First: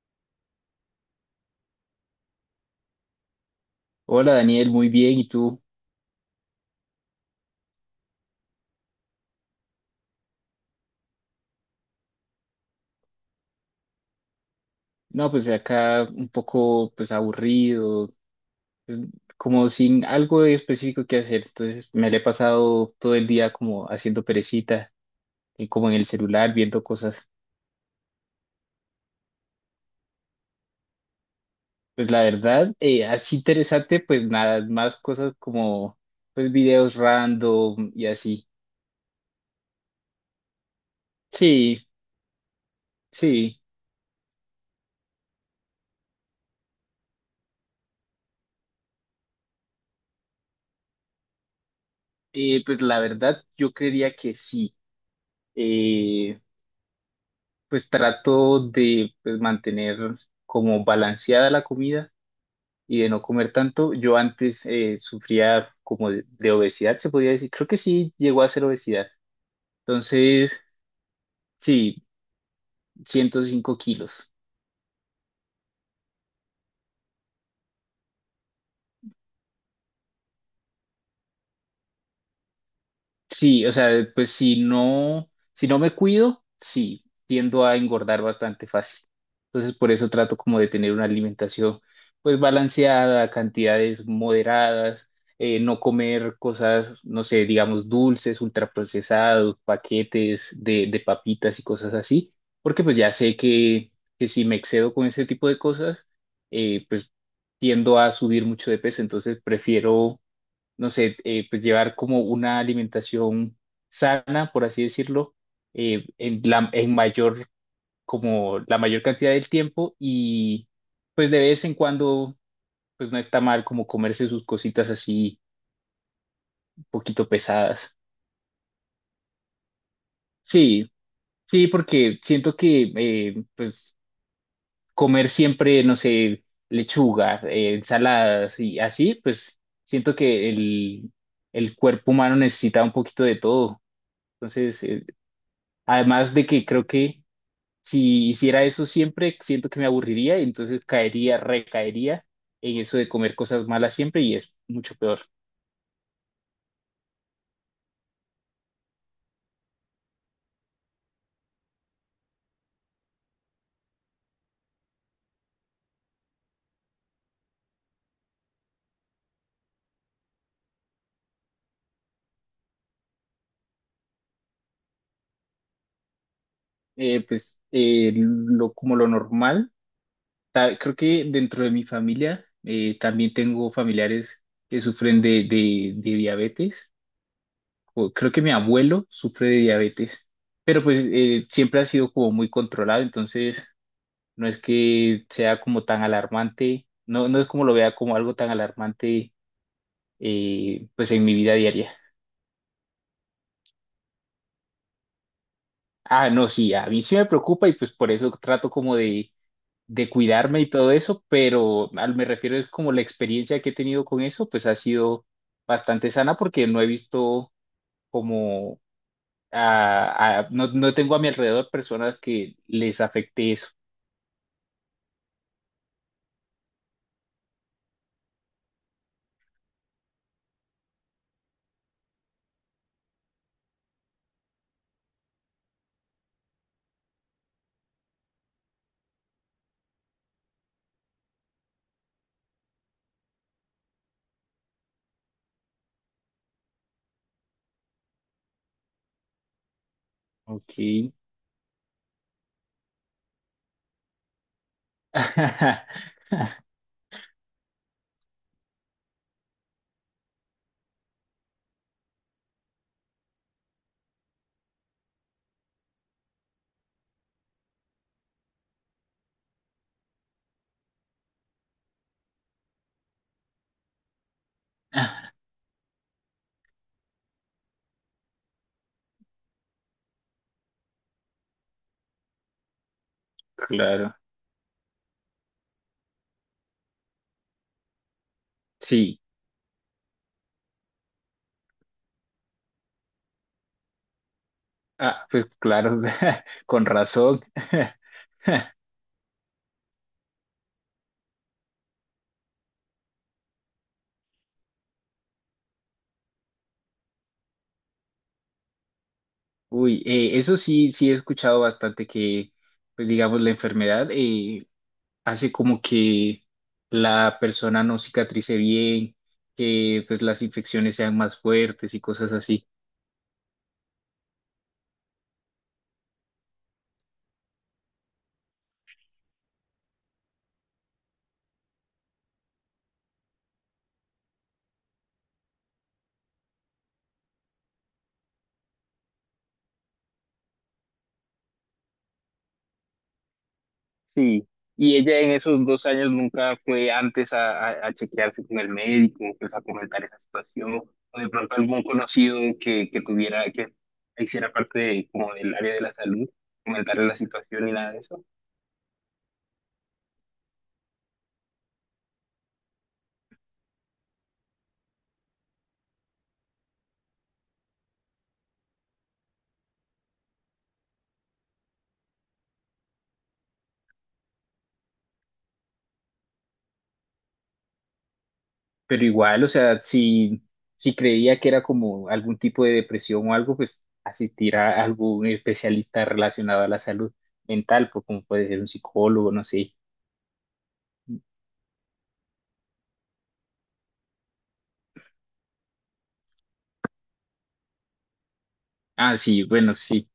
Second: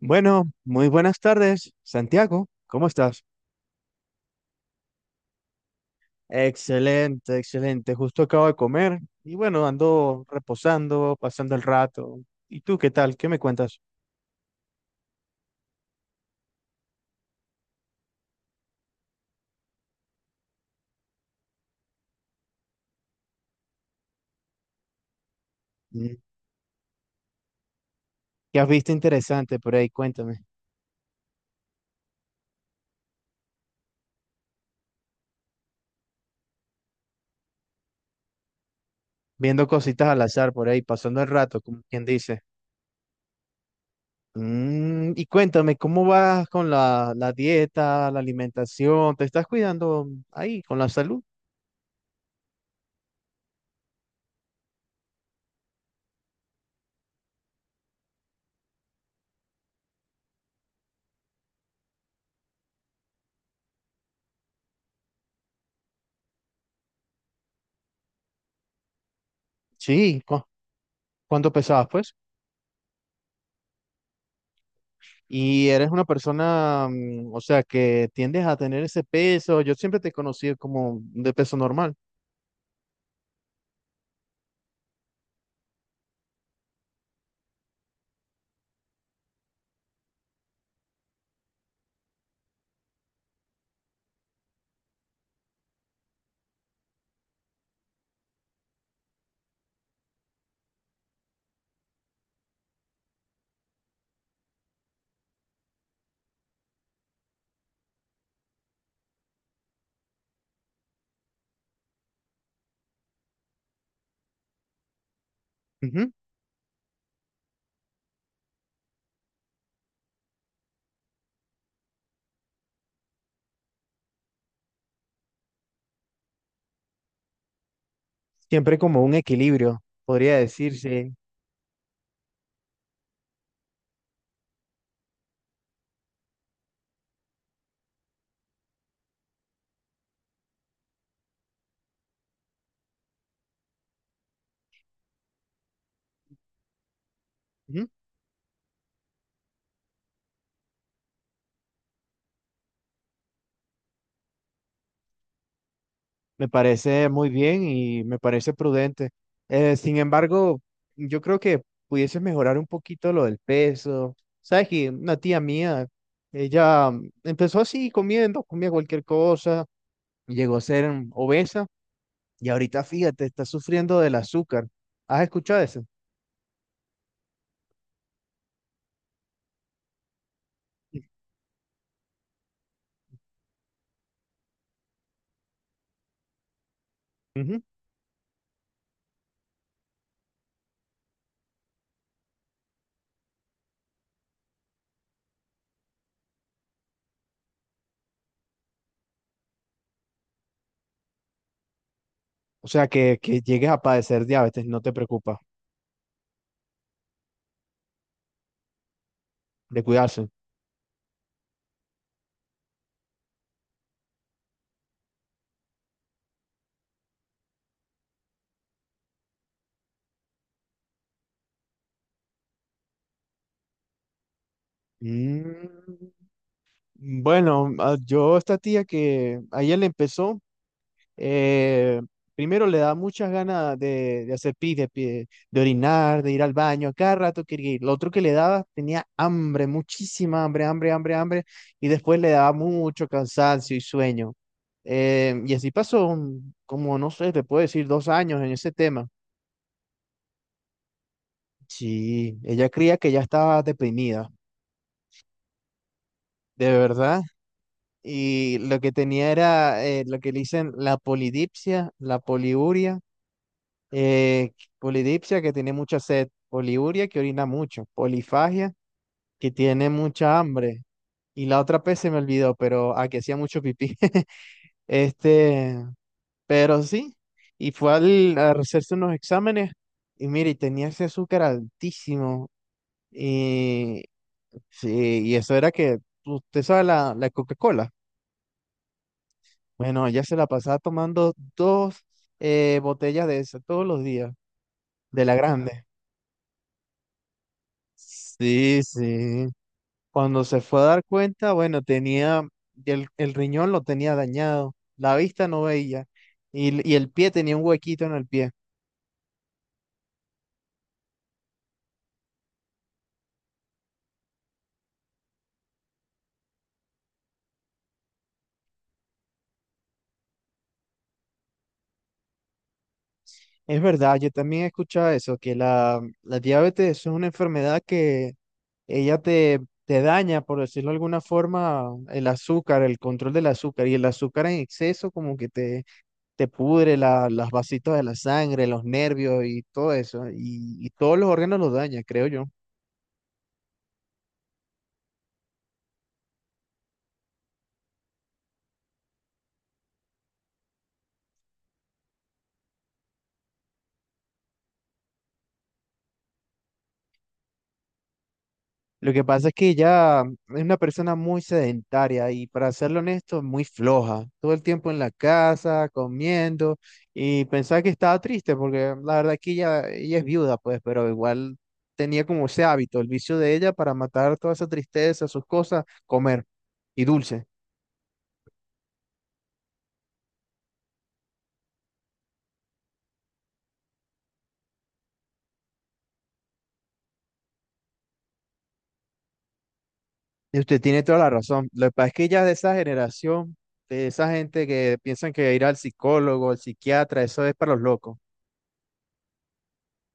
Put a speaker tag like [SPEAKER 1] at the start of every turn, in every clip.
[SPEAKER 1] Bueno, muy buenas tardes, Santiago. ¿Cómo estás?
[SPEAKER 2] Hola Daniel, muy bien, ¿y tú?
[SPEAKER 1] Excelente, excelente. Justo acabo de comer y bueno, ando reposando, pasando el rato. ¿Y tú qué tal? ¿Qué me cuentas?
[SPEAKER 2] No, pues acá un poco aburrido, pues, como sin algo específico que hacer. Entonces me le he pasado todo el día como haciendo perecita, y como en el
[SPEAKER 1] Mm.
[SPEAKER 2] celular viendo cosas.
[SPEAKER 1] ¿Qué has visto interesante por ahí? Cuéntame.
[SPEAKER 2] Pues la verdad, así interesante, pues nada, más cosas como videos random y así.
[SPEAKER 1] Viendo cositas al azar por ahí, pasando el rato,
[SPEAKER 2] Sí,
[SPEAKER 1] como quien dice.
[SPEAKER 2] sí.
[SPEAKER 1] Mm, y cuéntame, ¿cómo vas con la dieta, la alimentación? ¿Te estás cuidando ahí con la salud?
[SPEAKER 2] Pues la verdad yo creería que sí. Eh, pues trato de mantener como balanceada la comida y de no comer tanto. Yo antes sufría como de obesidad, se podía decir. Creo que sí llegó a ser obesidad.
[SPEAKER 1] Sí, ¿cu-
[SPEAKER 2] Entonces,
[SPEAKER 1] ¿cuánto pesabas,
[SPEAKER 2] sí,
[SPEAKER 1] pues?
[SPEAKER 2] 105 kilos.
[SPEAKER 1] Y eres una persona, mm, o sea, que tiendes a tener ese peso. Yo siempre te he conocido como de peso normal.
[SPEAKER 2] Sí, o sea, pues si no me cuido, sí, tiendo a engordar bastante fácil. Entonces, por eso trato como de tener una alimentación pues balanceada, cantidades moderadas, no comer cosas, no sé, digamos dulces, ultraprocesados, paquetes de papitas y cosas así, porque pues ya sé que si me excedo con ese tipo de cosas, eh, pues tiendo a subir mucho de peso. Entonces prefiero no sé, pues llevar como una alimentación sana, por así decirlo,
[SPEAKER 1] Ujú.
[SPEAKER 2] en mayor, como la mayor cantidad del tiempo, y pues de vez en cuando, pues no está mal como comerse sus cositas así un poquito pesadas.
[SPEAKER 1] Siempre como un equilibrio, podría
[SPEAKER 2] Sí,
[SPEAKER 1] decirse.
[SPEAKER 2] sí, porque siento que pues comer siempre, no sé, lechuga, ensaladas y así, pues siento que el cuerpo humano necesita un poquito de todo. Entonces, además de que creo que
[SPEAKER 1] Ujú.
[SPEAKER 2] si hiciera eso siempre, siento que me aburriría y entonces recaería en eso de comer cosas malas siempre, y es mucho peor.
[SPEAKER 1] Me parece muy bien y me parece prudente. Sin embargo, yo creo que pudieses mejorar un poquito lo del peso. Sabes que una tía mía, ella mm, empezó así comiendo, comía cualquier cosa, llegó a ser mm, obesa y ahorita, fíjate, está sufriendo del azúcar. ¿Has escuchado eso?
[SPEAKER 2] Lo, como lo normal, creo que dentro de mi familia también tengo familiares que sufren de diabetes.
[SPEAKER 1] Ujú.
[SPEAKER 2] O creo que mi abuelo sufre de diabetes, pero pues siempre ha sido como muy controlado. Entonces no es que sea como tan alarmante, no, no es como lo vea como algo tan alarmante pues en mi vida diaria.
[SPEAKER 1] O sea, que llegues a padecer diabetes, no te preocupa,
[SPEAKER 2] Ah, no, sí, a mí sí me preocupa, y pues por eso trato como
[SPEAKER 1] de
[SPEAKER 2] de
[SPEAKER 1] cuidarse.
[SPEAKER 2] cuidarme y todo eso, pero al me refiero es como la experiencia que he tenido con eso, pues ha sido bastante sana porque no he visto como, no, no tengo a mi alrededor personas que les afecte eso.
[SPEAKER 1] Mm, bueno, ah, yo esta tía que ayer le empezó, eh, primero le da muchas ganas de hacer pis, de, pi- de orinar, de ir al baño, a cada rato quería ir. Lo otro que le daba tenía hambre, muchísima hambre, hambre, hambre, hambre, y después le daba mucho cansancio y sueño. Y así pasó un- como, no sé, te puedo decir, 2 años en ese tema.
[SPEAKER 2] Ok.
[SPEAKER 1] Sí, ella creía que ya estaba deprimida, de verdad. Y lo que tenía era lo que le dicen la polidipsia, la poliuria, eh, polidipsia que tiene mucha sed, poliuria que orina mucho, polifagia que tiene mucha hambre. Y la otra P se me olvidó, pero a que hacía mucho pipí. Este, pero sí. Y fue al, a hacerse unos exámenes y mire, tenía ese azúcar altísimo.
[SPEAKER 2] Claro,
[SPEAKER 1] Sí, y eso era que, usted sabe la Coca-Cola.
[SPEAKER 2] sí.
[SPEAKER 1] Bueno, ella se la pasaba tomando dos botellas de esa todos los días, de
[SPEAKER 2] Ah,
[SPEAKER 1] la
[SPEAKER 2] pues
[SPEAKER 1] grande.
[SPEAKER 2] claro, con razón.
[SPEAKER 1] Sí, sí. Cuando se fue a dar cuenta, bueno, tenía, el riñón lo tenía dañado, la vista no veía y, l- y el pie tenía un huequito en el pie.
[SPEAKER 2] Uy, eso sí, sí he escuchado bastante que, pues digamos, la enfermedad hace como que la persona no cicatrice bien, que pues las infecciones sean más fuertes y cosas así.
[SPEAKER 1] Es verdad, yo también he escuchado eso, que la diabetes es una enfermedad ella te, te daña, por decirlo de alguna forma, el azúcar, el control del azúcar, y el azúcar en exceso como que te pudre la, las vasitos de la sangre, los nervios y todo eso, y todos los órganos los daña, creo yo.
[SPEAKER 2] Sí, y ella en esos 2 años nunca fue antes a, a chequearse con el médico, pues a comentar esa situación, o de pronto algún conocido que tuviera, que hiciera parte de- como del área de la salud, comentarle la situación y nada de eso.
[SPEAKER 1] Lo que pasa es que ella es una persona muy sedentaria y para serlo honesto, muy floja. Todo el tiempo en la casa, comiendo y pensaba que estaba triste porque la verdad que ella es viuda, pues, pero igual tenía como ese hábito, el vicio de ella para matar toda esa tristeza, sus cosas, comer y dulce.
[SPEAKER 2] Pero igual, o sea, si, si creía que era como algún tipo de depresión o algo, pues asistir a algún especialista relacionado a la salud mental, pues como puede ser un psicólogo, no sé.
[SPEAKER 1] Y usted tiene toda la razón. Lo que pasa es que ella es de esa generación, de esa gente que piensan que ir al psicólogo, al psiquiatra, eso es para los locos.
[SPEAKER 2] Ah, sí, bueno, sí.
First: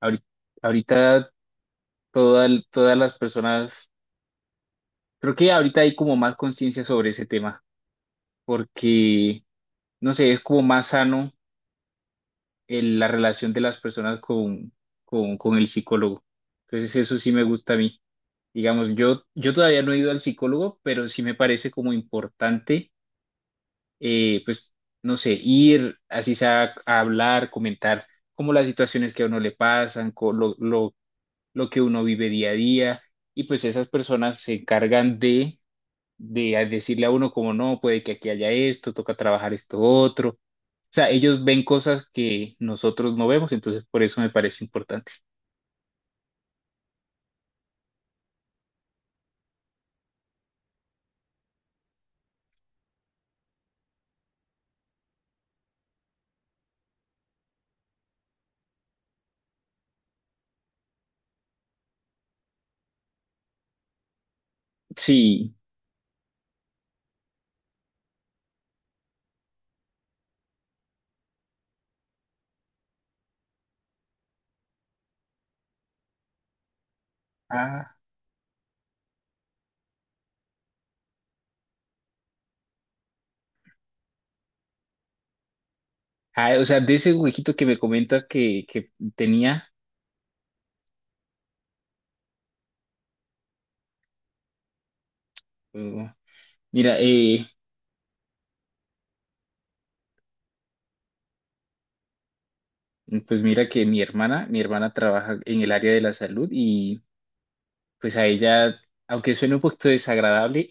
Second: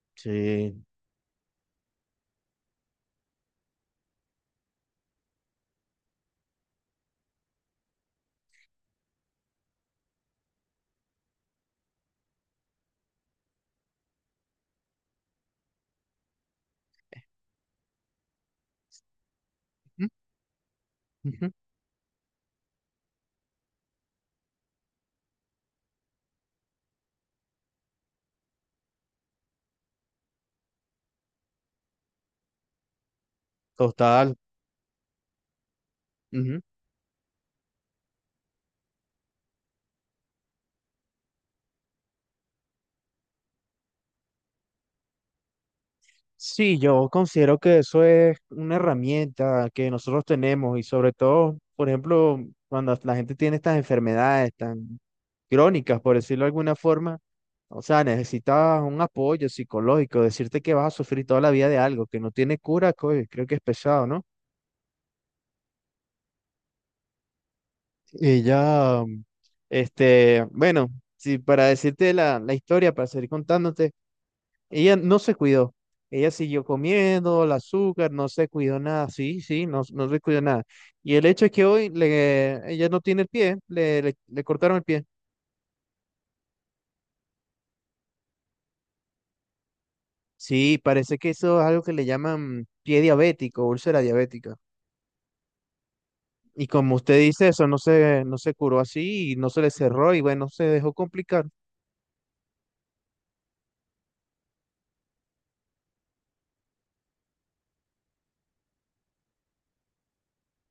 [SPEAKER 2] Ahorita,
[SPEAKER 1] Sí.
[SPEAKER 2] ahorita todas las personas, creo que ahorita hay como más conciencia sobre ese tema, porque, no sé, es como más sano la relación de las personas con el psicólogo. Entonces, eso sí me gusta a mí. Digamos, yo todavía no he
[SPEAKER 1] Ujú,
[SPEAKER 2] ido al psicólogo, pero sí me
[SPEAKER 1] ujú.
[SPEAKER 2] parece como importante, eh, pues, no sé, ir así sea a hablar, comentar como las situaciones que a uno le pasan, con lo que uno vive día a día, y pues esas
[SPEAKER 1] Total.
[SPEAKER 2] personas se encargan de
[SPEAKER 1] Ujú.
[SPEAKER 2] a decirle a uno como no, puede que aquí haya esto, toca trabajar esto otro. O sea, ellos ven cosas que nosotros no vemos, entonces por eso me parece importante.
[SPEAKER 1] Sí, yo considero que eso es una herramienta que nosotros tenemos y sobre todo, por ejemplo, cuando la gente tiene estas enfermedades tan crónicas, por decirlo de alguna forma, o sea, necesitas un apoyo psicológico, decirte que vas a sufrir toda la vida de algo que no tiene cura, coño, creo que es pesado, ¿no?
[SPEAKER 2] Sí.
[SPEAKER 1] Y ya, este, bueno, si para decirte la historia, para seguir contándote. Ella no se cuidó. Ella siguió comiendo el
[SPEAKER 2] Ah,
[SPEAKER 1] azúcar, no se cuidó nada. Sí, sí, no, no se cuidó nada. Y el hecho es que hoy le, ella no tiene el pie, le cortaron el pie.
[SPEAKER 2] ah, o sea, de ese huequito que me comentas que tenía,
[SPEAKER 1] Sí, parece que eso es algo que le llaman pie diabético, úlcera diabética.
[SPEAKER 2] eh,
[SPEAKER 1] Y como
[SPEAKER 2] mira,
[SPEAKER 1] usted dice, eso no se, no se curó así y no se le cerró y bueno, se dejó complicar.
[SPEAKER 2] pues mira que mi hermana trabaja en el área de la salud. Y pues a ella, aunque suene un poquito desagradable,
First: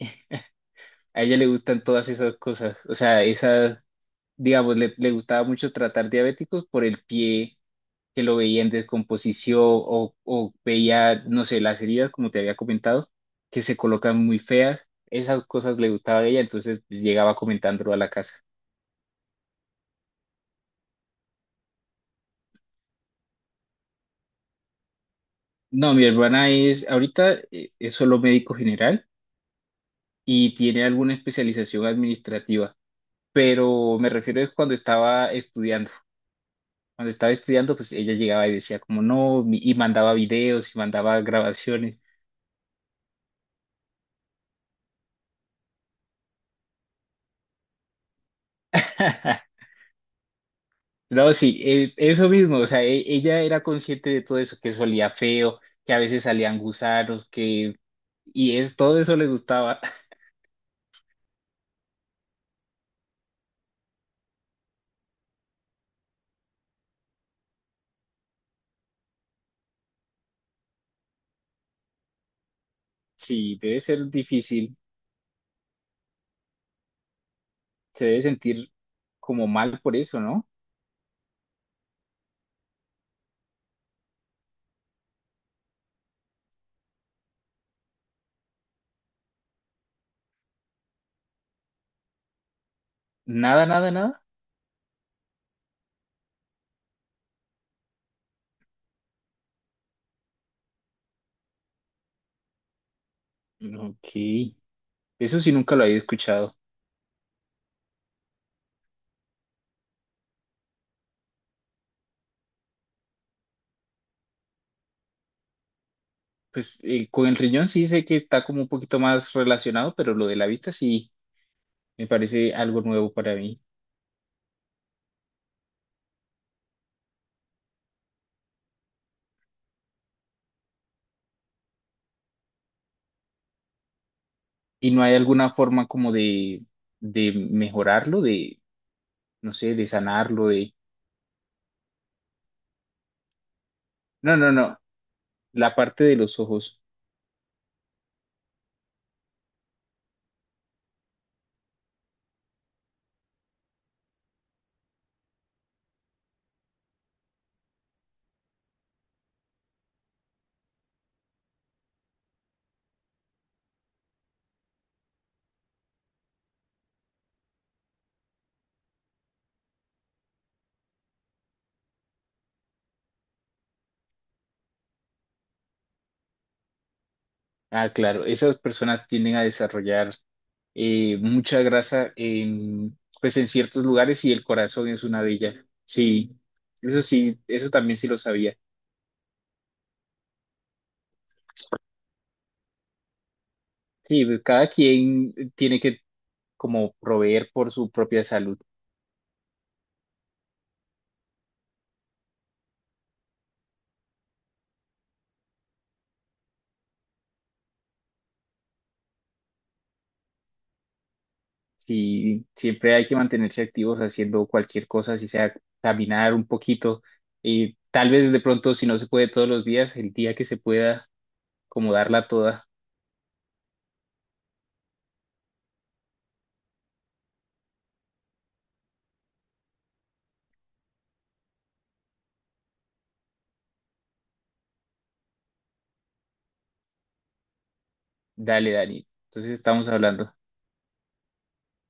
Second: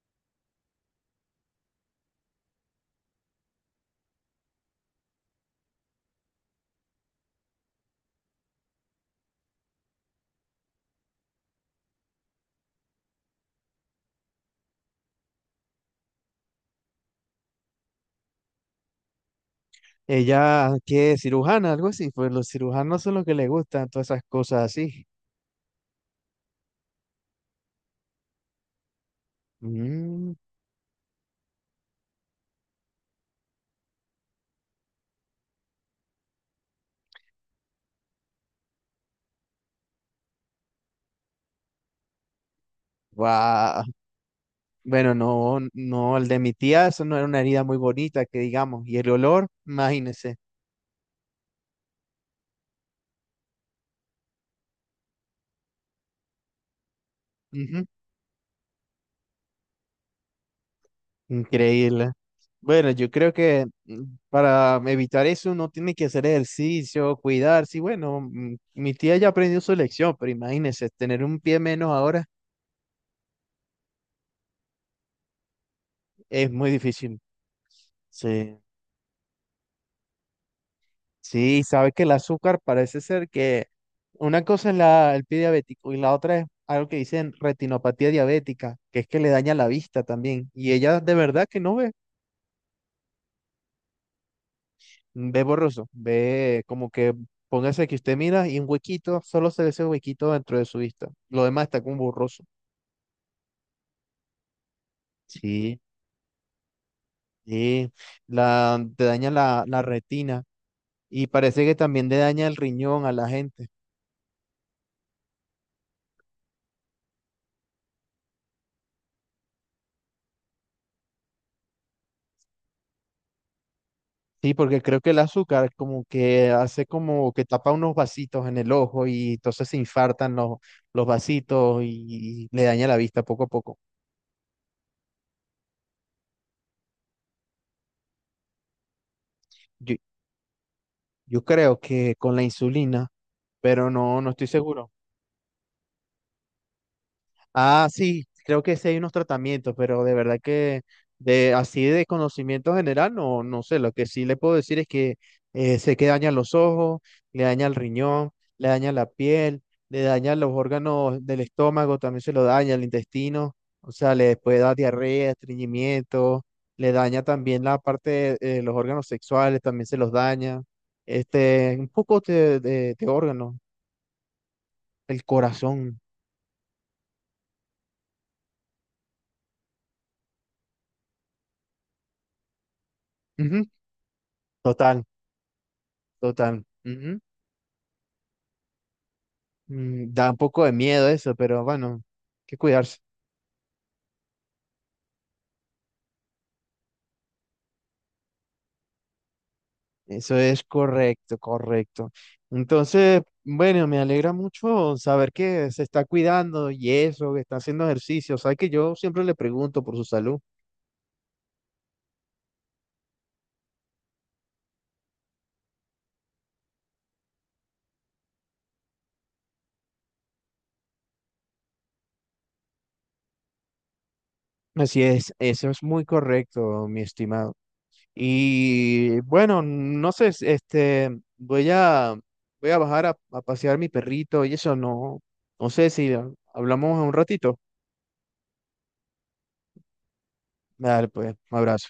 [SPEAKER 2] a ella le gustan todas esas cosas. O sea, esas, digamos, le gustaba mucho tratar diabéticos por el pie, que lo veía en descomposición o veía, no sé, las heridas, como te había comentado, que se colocan muy feas. Esas cosas le gustaba a ella, entonces pues, llegaba comentándolo a la casa.
[SPEAKER 1] Ella, qué cirujana, algo así, pues los cirujanos son los que les gustan todas esas cosas así.
[SPEAKER 2] No, mi hermana es, ahorita es solo médico general
[SPEAKER 1] Mm,
[SPEAKER 2] y tiene alguna especialización administrativa, pero me refiero es cuando estaba estudiando. Cuando estaba estudiando, pues ella llegaba y decía como no, y mandaba videos y mandaba grabaciones.
[SPEAKER 1] guau. Bueno, no, no, el de mi tía, eso no era una herida muy bonita, que digamos, y el olor, imagínese.
[SPEAKER 2] No, sí, eso mismo, o sea, ella era consciente de todo eso, que eso olía feo, que a veces salían gusanos, que...
[SPEAKER 1] Ujú,
[SPEAKER 2] Y es, todo eso le gustaba.
[SPEAKER 1] increíble. Bueno, yo creo que mm, para evitar eso uno tiene que hacer ejercicio, cuidarse. Y bueno, mm, mi tía ya aprendió su lección, pero imagínese, tener un pie menos ahora
[SPEAKER 2] Sí, debe ser difícil,
[SPEAKER 1] es muy difícil.
[SPEAKER 2] se debe
[SPEAKER 1] Sí.
[SPEAKER 2] sentir como mal por eso, ¿no?
[SPEAKER 1] Sí, sabe que el azúcar parece ser que una cosa es la, el pie diabético y la otra es algo que dicen retinopatía diabética, que es que le daña la vista también. Y ella de verdad que no ve,
[SPEAKER 2] Nada, nada, nada.
[SPEAKER 1] ve borroso, ve como que póngase que usted mira y un huequito, solo se ve ese huequito dentro de su vista. Lo demás está como borroso.
[SPEAKER 2] Ok, eso sí nunca
[SPEAKER 1] Sí,
[SPEAKER 2] lo había escuchado.
[SPEAKER 1] sí, la, te daña la retina y parece que también le daña el riñón a la gente.
[SPEAKER 2] Pues con el riñón sí sé que está como un poquito más relacionado, pero lo de la vista sí me parece algo nuevo para mí.
[SPEAKER 1] Sí, porque creo que el azúcar como que hace como que tapa unos vasitos en el ojo y entonces se infartan los vasitos y le daña la vista poco a poco.
[SPEAKER 2] ¿Y no hay alguna forma como de mejorarlo, de, no sé, de
[SPEAKER 1] Yo,
[SPEAKER 2] sanarlo?
[SPEAKER 1] yo creo que con la insulina, pero no, no
[SPEAKER 2] No,
[SPEAKER 1] estoy
[SPEAKER 2] no, no.
[SPEAKER 1] seguro.
[SPEAKER 2] La parte de los ojos.
[SPEAKER 1] Ah, sí, creo que sí hay unos tratamientos, pero de verdad que de así de conocimiento general, no, no sé, lo que sí le puedo decir es que sé que daña los ojos, le daña el riñón, le daña la piel, le daña los órganos del estómago, también se lo daña el intestino, o sea, le puede dar diarrea, estreñimiento, le daña también la parte de los órganos sexuales, también se los daña, este, un poco de órganos, el corazón,
[SPEAKER 2] Ah, claro. Esas personas tienden a desarrollar mucha grasa en, pues en
[SPEAKER 1] ujú,
[SPEAKER 2] ciertos lugares, y el corazón
[SPEAKER 1] total,
[SPEAKER 2] es una de ellas. Sí,
[SPEAKER 1] total. Ujú.
[SPEAKER 2] sí, eso también sí lo sabía.
[SPEAKER 1] Mm, da un poco de miedo eso, pero bueno, hay que cuidarse.
[SPEAKER 2] Sí, pues, cada quien tiene que como proveer por su propia salud.
[SPEAKER 1] Eso es correcto, correcto. Entonces, bueno, me alegra mucho saber que se está cuidando y eso, que está haciendo ejercicio. Sabes que yo siempre le pregunto por su salud.
[SPEAKER 2] Sí, siempre hay que mantenerse activos haciendo cualquier cosa, si sea caminar un poquito. Y tal vez de pronto, si no se puede todos los días, el día que se pueda, como darla toda.
[SPEAKER 1] Así es, eso es muy correcto, mi estimado. Y bueno, no sé, s- este, voy a, voy a bajar a pasear mi perrito y eso no, no sé si hablamos un ratito.
[SPEAKER 2] Dale, Dani. Entonces estamos hablando.
[SPEAKER 1] Dale, pues, un abrazo.